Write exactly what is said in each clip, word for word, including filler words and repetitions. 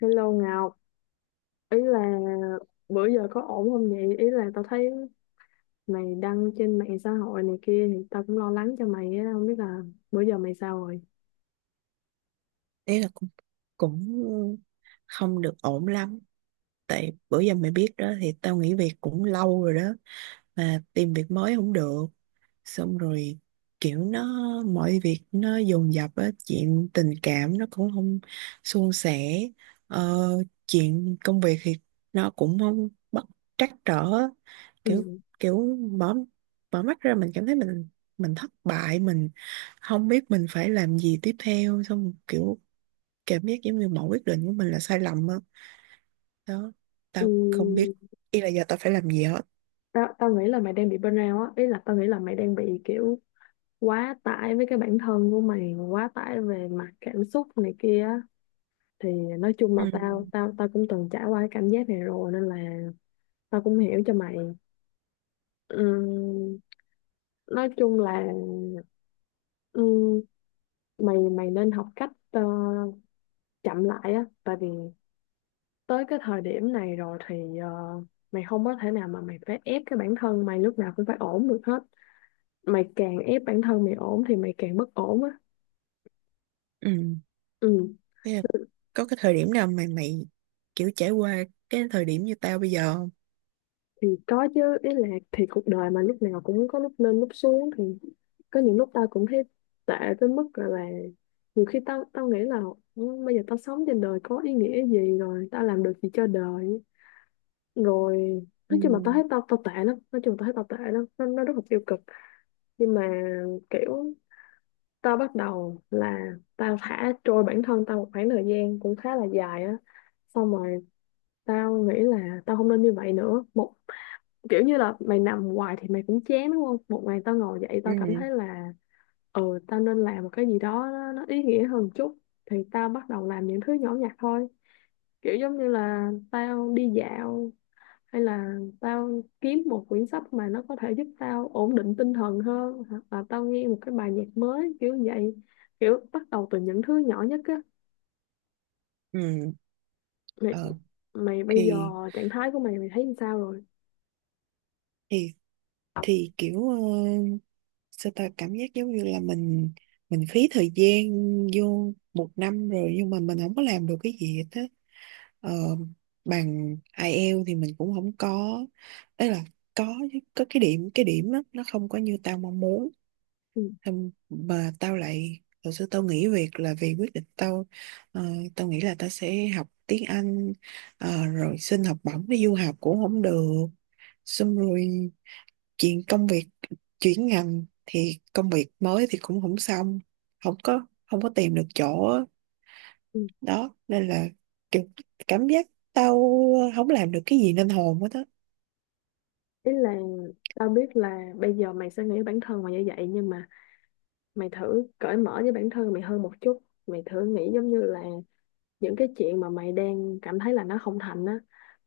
Hello Ngọc, ý là bữa giờ có ổn không vậy? Ý là tao thấy mày đăng trên mạng xã hội này kia thì tao cũng lo lắng cho mày á, không biết là bữa giờ mày sao rồi. Đấy là cũng cũng không được ổn lắm. Tại bữa giờ mày biết đó, thì tao nghỉ việc cũng lâu rồi đó, mà tìm việc mới không được. Xong rồi kiểu nó, mọi việc nó dồn dập á, chuyện tình cảm nó cũng không suôn sẻ, ờ, chuyện công việc thì nó cũng không bất trắc trở. kiểu Ừ. kiểu mở mở mắt ra mình cảm thấy mình mình thất bại, mình không biết mình phải làm gì tiếp theo, xong kiểu cảm giác giống như mọi quyết định của mình là sai lầm á. Đó, tao không biết Ừ. ý là giờ tao phải làm gì hết. Tao tao nghĩ là mày đang bị burnout á, ý là tao nghĩ là mày đang bị kiểu quá tải với cái bản thân của mày, quá tải về mặt cảm xúc này kia á. Thì nói chung là tao Ừ. tao tao cũng từng trải qua cái cảm giác này rồi nên là tao cũng hiểu cho mày. Ừ. Nói chung là ừ, mày mày nên học cách ờ, chậm lại á, tại vì tới cái thời điểm này rồi thì ờ, mày không có thể nào mà mày phải ép cái bản thân mày lúc nào cũng phải ổn được hết. Mày càng ép bản thân mày ổn thì mày càng bất ổn á. Ừ, Ừ thế là có cái thời điểm nào mà mày kiểu trải qua cái thời điểm như tao bây giờ không? thì có chứ, ý là thì cuộc đời mà lúc nào cũng có lúc lên lúc xuống thì có những lúc tao cũng thấy tệ tới mức gọi là nhiều khi tao tao nghĩ là: "Ừ, bây giờ tao sống trên đời có ý nghĩa gì, rồi tao làm được gì cho đời, rồi Ừ. nói chung là tao thấy tao tao tệ lắm, nói chung tao thấy tao tệ lắm. nó, nó rất là tiêu cực. Nhưng mà kiểu tao bắt đầu là tao thả trôi bản thân tao một khoảng thời gian cũng khá là dài á, xong rồi tao nghĩ là tao không nên như vậy nữa. Một kiểu như là mày nằm hoài thì mày cũng chán đúng không, một ngày tao ngồi dậy tao cảm Ừ. thấy là ừ, tao nên làm một cái gì đó nó, nó ý nghĩa hơn một chút. Thì tao bắt đầu làm những thứ nhỏ nhặt thôi, kiểu giống như là tao đi dạo, hay là tao kiếm một quyển sách mà nó có thể giúp tao ổn định tinh thần hơn, hoặc là tao nghe một cái bài nhạc mới kiểu vậy. Kiểu bắt đầu từ những thứ nhỏ nhất á. Ừ. Mày, ờ mày bây giờ thì trạng thái của mày mày thấy như sao rồi? thì thì kiểu ờ, sao ta cảm giác giống như là mình mình phí thời gian vô một năm rồi, nhưng mà mình không có làm được cái gì hết á. Ờ, Bằng I E L T S thì mình cũng không có, ấy là có chứ, có cái điểm, cái điểm đó nó không có như tao mong muốn. Ừ. Xong mà tao lại, hồi xưa tao nghỉ việc là vì quyết định tao, ờ, tao nghĩ là tao sẽ học tiếng Anh, ờ, rồi xin học bổng đi du học cũng không được. Xong rồi chuyện công việc, chuyển ngành thì công việc mới thì cũng không xong, không có không có tìm được chỗ á. Ừ. Đó nên là kiểu cảm giác tao không làm được cái gì nên hồn hết á. ý là tao biết là bây giờ mày sẽ nghĩ bản thân mày như vậy nhưng mà mày thử cởi mở với bản thân mày hơn một chút. Mày thử nghĩ giống như là những cái chuyện mà mày đang cảm thấy là nó không thành á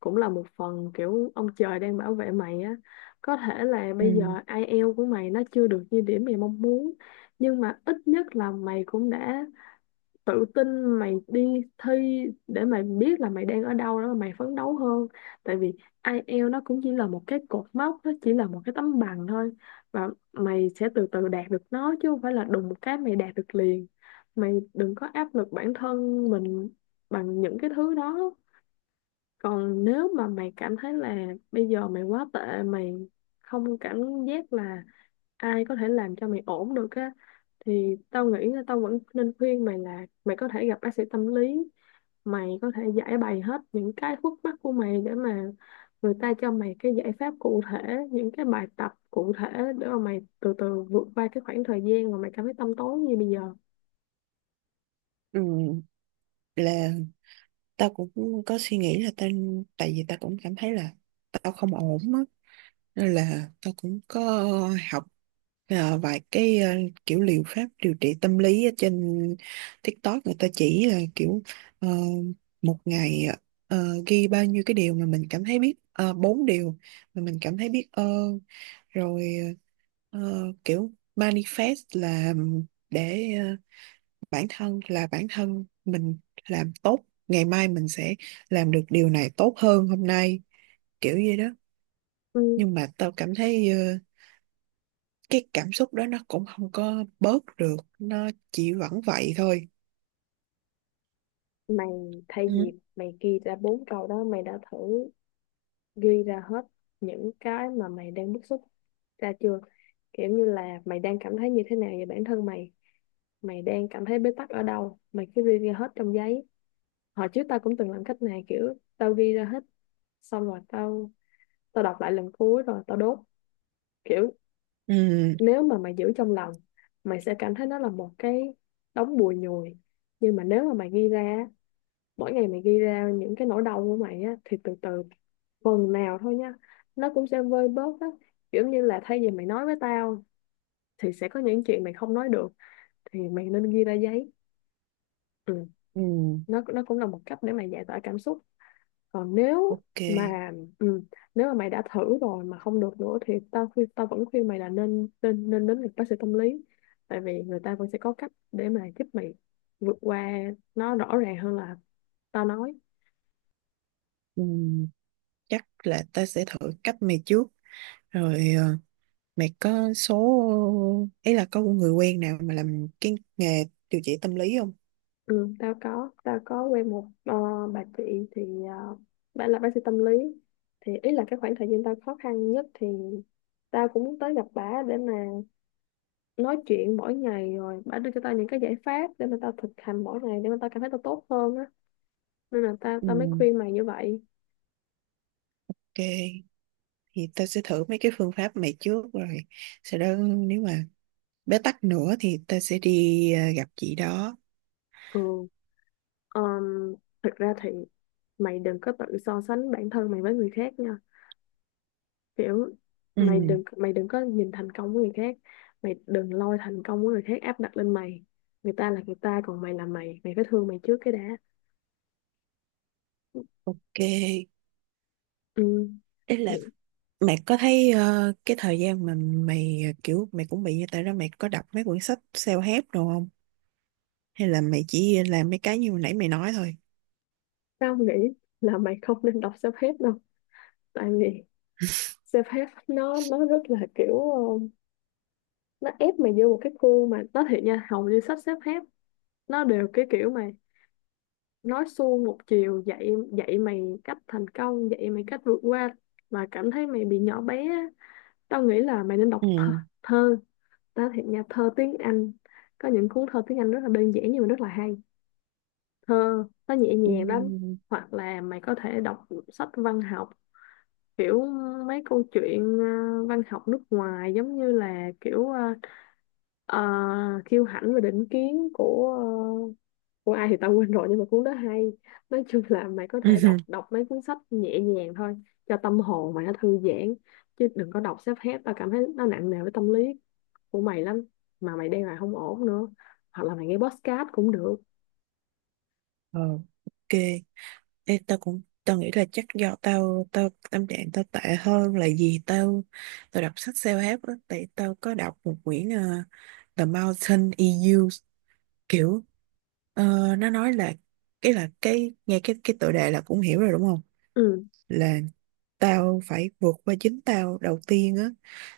cũng là một phần kiểu ông trời đang bảo vệ mày á. Có thể là bây Ừ. giờ ai eo của mày nó chưa được như điểm mày mong muốn, nhưng mà ít nhất là mày cũng đã tự tin mày đi thi để mày biết là mày đang ở đâu, đó mày phấn đấu hơn. Tại vì ai eo nó cũng chỉ là một cái cột mốc, nó chỉ là một cái tấm bằng thôi, và mày sẽ từ từ đạt được nó chứ không phải là đùng một cái mày đạt được liền. Mày đừng có áp lực bản thân mình bằng những cái thứ đó. Còn nếu mà mày cảm thấy là bây giờ mày quá tệ, mày không cảm giác là ai có thể làm cho mày ổn được á, thì tao nghĩ là tao vẫn nên khuyên mày là mày có thể gặp bác sĩ tâm lý. Mày có thể giải bày hết những cái khúc mắc của mày để mà người ta cho mày cái giải pháp cụ thể, những cái bài tập cụ thể, để mà mày từ từ vượt qua cái khoảng thời gian mà mày cảm thấy tăm tối như bây giờ. Ừ, là tao cũng có suy nghĩ là tao, tại vì tao cũng cảm thấy là tao không ổn á, nên là tao cũng có học à, vài cái à, kiểu liệu pháp điều trị tâm lý ở trên TikTok. Người ta chỉ là kiểu ờ, một ngày ờ, ghi bao nhiêu cái điều mà mình cảm thấy biết, uh, bốn điều mà mình cảm thấy biết ơn. Rồi ờ, kiểu manifest là, để ờ, bản thân là bản thân mình làm tốt, ngày mai mình sẽ làm được điều này tốt hơn hôm nay, kiểu gì đó. Ừ, Nhưng mà tao cảm thấy ờ, cái cảm xúc đó nó cũng không có bớt được, nó chỉ vẫn vậy thôi. mày thay Ừ. vì mày ghi ra bốn câu đó, mày đã thử ghi ra hết những cái mà mày đang bức xúc ra chưa? Kiểu như là mày đang cảm thấy như thế nào về bản thân mày, mày đang cảm thấy bế tắc ở đâu, mày cứ ghi ra hết trong giấy. Hồi trước tao cũng từng làm cách này, kiểu tao ghi ra hết xong rồi tao tao đọc lại lần cuối rồi tao đốt. Kiểu Ừ. nếu mà mày giữ trong lòng mày sẽ cảm thấy nó là một cái đống bùi nhùi, nhưng mà nếu mà mày ghi ra á, mỗi ngày mày ghi ra những cái nỗi đau của mày á thì từ từ, phần nào thôi nha, nó cũng sẽ vơi bớt á. Kiểu như là thay vì mày nói với tao thì sẽ có những chuyện mày không nói được, thì mày nên ghi ra giấy. Ừ, Ừ. nó nó cũng là một cách để mày giải tỏa cảm xúc. Còn nếu Ok. mà ừ, nếu mà mày đã thử rồi mà không được nữa thì tao khuyên, tao vẫn khuyên mày là nên nên nên đến gặp bác sĩ tâm lý. Tại vì người ta vẫn sẽ có cách để mà giúp mày vượt qua, nó rõ ràng hơn là tao nói. Ừ, chắc là ta sẽ thử cách mày trước rồi. ờ, Mày có số, ấy là có người quen nào mà làm cái nghề điều trị tâm lý không? Ừ, tao có tao có quen một ờ, bà chị, thì uh, bà là bác sĩ tâm lý. Thì ý là cái khoảng thời gian tao khó khăn nhất thì tao cũng muốn tới gặp bà để mà nói chuyện mỗi ngày, rồi bà đưa cho tao những cái giải pháp để mà tao thực hành mỗi ngày để mà tao cảm thấy tao tốt hơn á. Nên là tao tao mới Ừ, khuyên mày như vậy. ok, thì ta sẽ thử mấy cái phương pháp mày trước, rồi sau đó nếu mà bế tắc nữa thì ta sẽ đi ờ, gặp chị đó. Ừ. um, Thực ra thì mày đừng có tự so sánh bản thân mày với người khác nha. Kiểu mày Ừ, đừng mày đừng có nhìn thành công của người khác, mày đừng lôi thành công của người khác áp đặt lên mày. Người ta là người ta, còn mày là mày, mày phải thương mày trước cái đã. ok. Ừ. Đấy Thì là mày có thấy ờ, cái thời gian mà mày ờ, kiểu mày cũng bị như tao đó, mày có đọc mấy quyển sách self-help đồ không? Hay là mày chỉ làm mấy cái như hồi nãy mày nói thôi? tao nghĩ là mày không nên đọc self-help đâu. Tại vì self-help nó nó rất là kiểu nó ép mày vô một cái khuôn, mà nó thiệt nha, hầu như sách xếp hết nó đều cái kiểu mà nói suông một chiều, dạy dạy mày cách thành công, dạy mày cách vượt qua, mà cảm thấy mày bị nhỏ bé á. Tao nghĩ là mày nên đọc thơ, Ừ. thơ. Tao thiệt nha, thơ tiếng Anh, có những cuốn thơ tiếng Anh rất là đơn giản nhưng mà rất là hay. Thơ nó nhẹ Ừ. nhàng lắm. Hoặc là mày có thể đọc sách văn học, kiểu mấy câu chuyện ờ, văn học nước ngoài, giống như là kiểu ờ, Ờ, kiêu hãnh và định kiến của ờ, của ai thì tao quên rồi, nhưng mà cuốn đó hay. Nói chung là mày có thể đọc đọc mấy cuốn sách nhẹ nhàng thôi cho tâm hồn mày nó thư giãn, chứ đừng có đọc self help, tao cảm thấy nó nặng nề với tâm lý của mày lắm, mà mày đang là không ổn nữa. Hoặc là mày nghe podcast cũng được. Ừ. Ờ, ok. Ê, tao cũng, tao nghĩ là chắc do tao tao tâm trạng tao tệ hơn là gì, tao tao đọc sách self-help á, tại tao có đọc một quyển ờ, The Mountain e u, kiểu ờ, nó nói là, cái là cái nghe cái cái tựa đề là cũng hiểu rồi đúng không? Ừ. Là tao phải vượt qua chính tao đầu tiên á,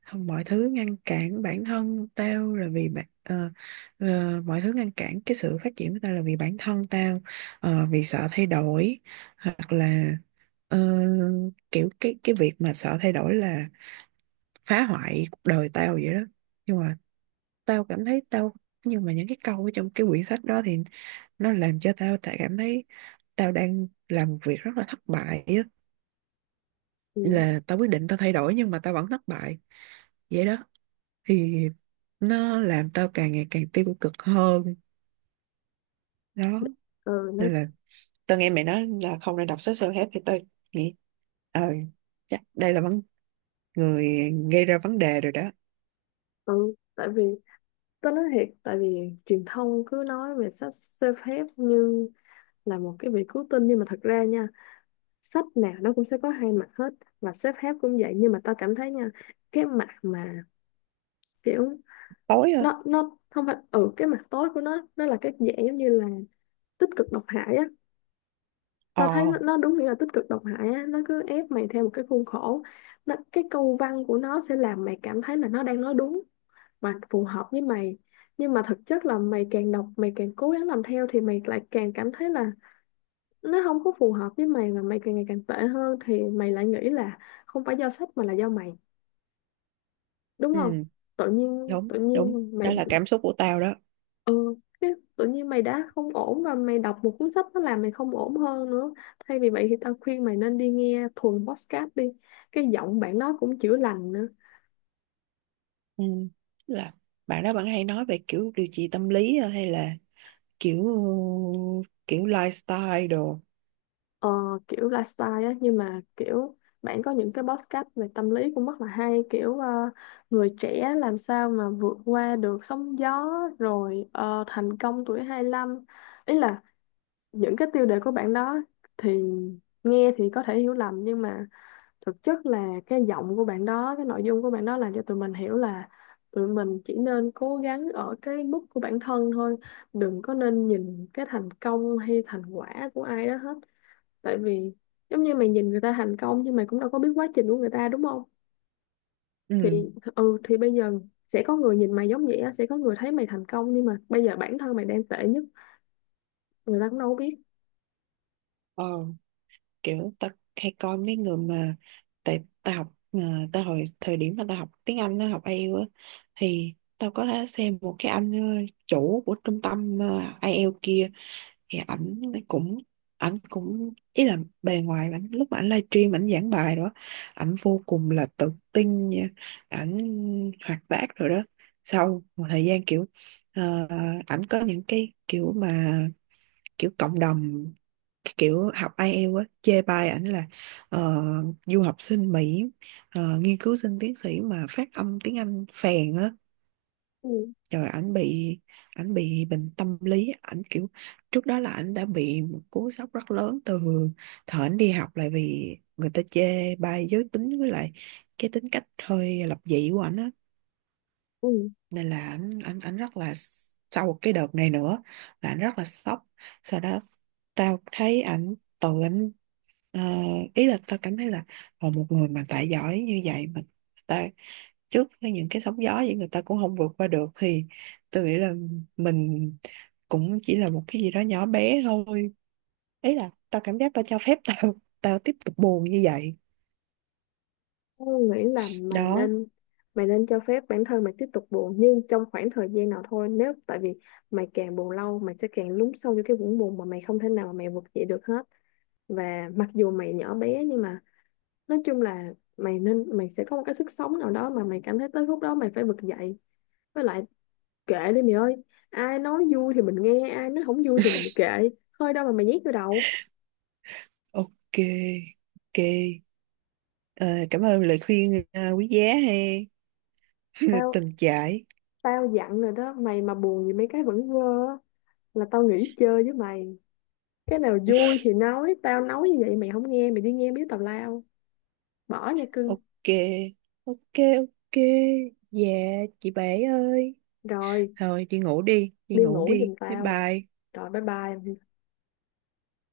không, mọi thứ ngăn cản bản thân tao là vì bạn, ờ, ờ, mọi thứ ngăn cản cái sự phát triển của tao là vì bản thân tao, ờ, vì sợ thay đổi, hoặc là ờ, kiểu cái cái việc mà sợ thay đổi là phá hoại cuộc đời tao vậy đó. Nhưng mà tao cảm thấy tao, nhưng mà những cái câu ở trong cái quyển sách đó thì nó làm cho tao tại cảm thấy tao đang làm một việc rất là thất bại á, Ừ. là tao quyết định tao thay đổi nhưng mà tao vẫn thất bại vậy đó, thì nó làm tao càng ngày càng tiêu cực hơn đó. Ừ, nó, Nên là tao nghe mẹ nói là không nên đọc sách self-help, thì tao nghĩ ờ chắc đây là vấn, người gây ra vấn đề rồi đó. ừ, tại vì tao nói thiệt, tại vì truyền thông cứ nói về sách self help như là một cái việc cứu tinh, nhưng mà thật ra nha, sách nào nó cũng sẽ có hai mặt hết, và sếp phép cũng vậy. Nhưng mà tao cảm thấy nha, cái mặt mà kiểu Tối ơi. nó nó không phải ừ, cái mặt tối của nó nó là cái dạng giống như là tích cực độc hại á. Tao thấy ờ nó, nó đúng nghĩa là tích cực độc hại á, nó cứ ép mày theo một cái khuôn khổ. Nó, cái câu văn của nó sẽ làm mày cảm thấy là nó đang nói đúng và phù hợp với mày, nhưng mà thực chất là mày càng đọc mày càng cố gắng làm theo thì mày lại càng cảm thấy là nó không có phù hợp với mày, mà mày càng ngày càng tệ hơn thì mày lại nghĩ là không phải do sách mà là do mày, đúng ừ, không? Tự nhiên đúng tự đúng, nhiên đó mày là cảm xúc của tao đó. ừ cái tự nhiên mày đã không ổn rồi, mày đọc một cuốn sách nó làm mày không ổn hơn nữa. Thay vì vậy thì tao khuyên mày nên đi nghe thuần podcast đi, cái giọng bạn đó cũng chữa lành nữa. Ừ, là bạn đó bạn hay nói về kiểu điều trị tâm lý, hay là kiểu kiểu lifestyle đồ? Ờ, kiểu lifestyle á, nhưng mà kiểu bạn có những cái podcast về tâm lý cũng rất là hay, kiểu ờ, người trẻ làm sao mà vượt qua được sóng gió, rồi ờ, thành công tuổi hai lăm. Ý là những cái tiêu đề của bạn đó thì nghe thì có thể hiểu lầm, nhưng mà thực chất là cái giọng của bạn đó, cái nội dung của bạn đó làm cho tụi mình hiểu là tụi mình chỉ nên cố gắng ở cái mức của bản thân thôi, đừng có nên nhìn cái thành công hay thành quả của ai đó hết. Tại vì giống như mày nhìn người ta thành công nhưng mày cũng đâu có biết quá trình của người ta, đúng không? Thì Ừ. ừ, thì bây giờ sẽ có người nhìn mày giống vậy á, sẽ có người thấy mày thành công nhưng mà bây giờ bản thân mày đang tệ nhất, người ta cũng đâu có biết. ờ Kiểu tao hay coi mấy người mà, tại tao học à, ta hồi thời điểm mà tao học tiếng Anh tao học ai eo á, thì tao có thể xem một cái anh ờ, chủ của trung tâm ờ, I E L T S kia, thì ảnh cũng, ảnh cũng ý là bề ngoài ảnh lúc mà ảnh livestream ảnh giảng bài đó, ảnh vô cùng là tự tin nha, ảnh hoạt bát rồi đó. Sau một thời gian kiểu ờ, ảnh có những cái kiểu mà, kiểu cộng đồng cái kiểu học ai eo á chê bai ảnh là ờ, du học sinh Mỹ, ờ, nghiên cứu sinh tiến sĩ mà phát âm tiếng Anh phèn á. Ừ. Rồi ảnh bị, ảnh bị bệnh tâm lý, ảnh kiểu, trước đó là ảnh đã bị một cú sốc rất lớn từ thời ảnh đi học, lại vì người ta chê bai giới tính với lại cái tính cách hơi lập dị của ảnh á. Ừ. Nên là ảnh ảnh ảnh rất là, sau cái đợt này nữa là ảnh rất là sốc. Sau đó tao thấy ảnh tự ảnh. Ờ, Ý là tao cảm thấy là ờ, một người mà tài giỏi như vậy mà ta, trước với những cái sóng gió vậy người ta cũng không vượt qua được, thì tôi nghĩ là mình cũng chỉ là một cái gì đó nhỏ bé thôi. Ý là tao cảm giác tao cho phép tao tao tiếp tục buồn như vậy Tôi nghĩ là mày đó. nên mày nên cho phép bản thân mày tiếp tục buồn, nhưng trong khoảng thời gian nào thôi, nếu tại vì mày càng buồn lâu mày sẽ càng lún sâu vô cái vũng buồn mà mày không thể nào mà mày vực dậy được hết. Và mặc dù mày nhỏ bé nhưng mà nói chung là mày nên, mày sẽ có một cái sức sống nào đó mà mày cảm thấy tới lúc đó mày phải vực dậy. Với lại kệ đi mày ơi, ai nói vui thì mình nghe, ai nói không vui thì mình kệ thôi, đâu mà mày nhét vô đầu. Ok. Ok. Ờ, cảm ơn lời khuyên ờ, quý giá hay người tao từng trải. tao dặn rồi đó, mày mà buồn vì mấy cái vẫn vơ á, là tao nghỉ chơi với mày. Cái nào vui thì nói, tao nói như vậy mày không nghe mày đi nghe biết tào lao, bỏ nha cưng. Ok. Ok. Ok. Dạ, chị bé ơi. Rồi Thôi đi ngủ đi, đi đi ngủ ngủ đi. giùm Bye tao, bye. rồi bye bye.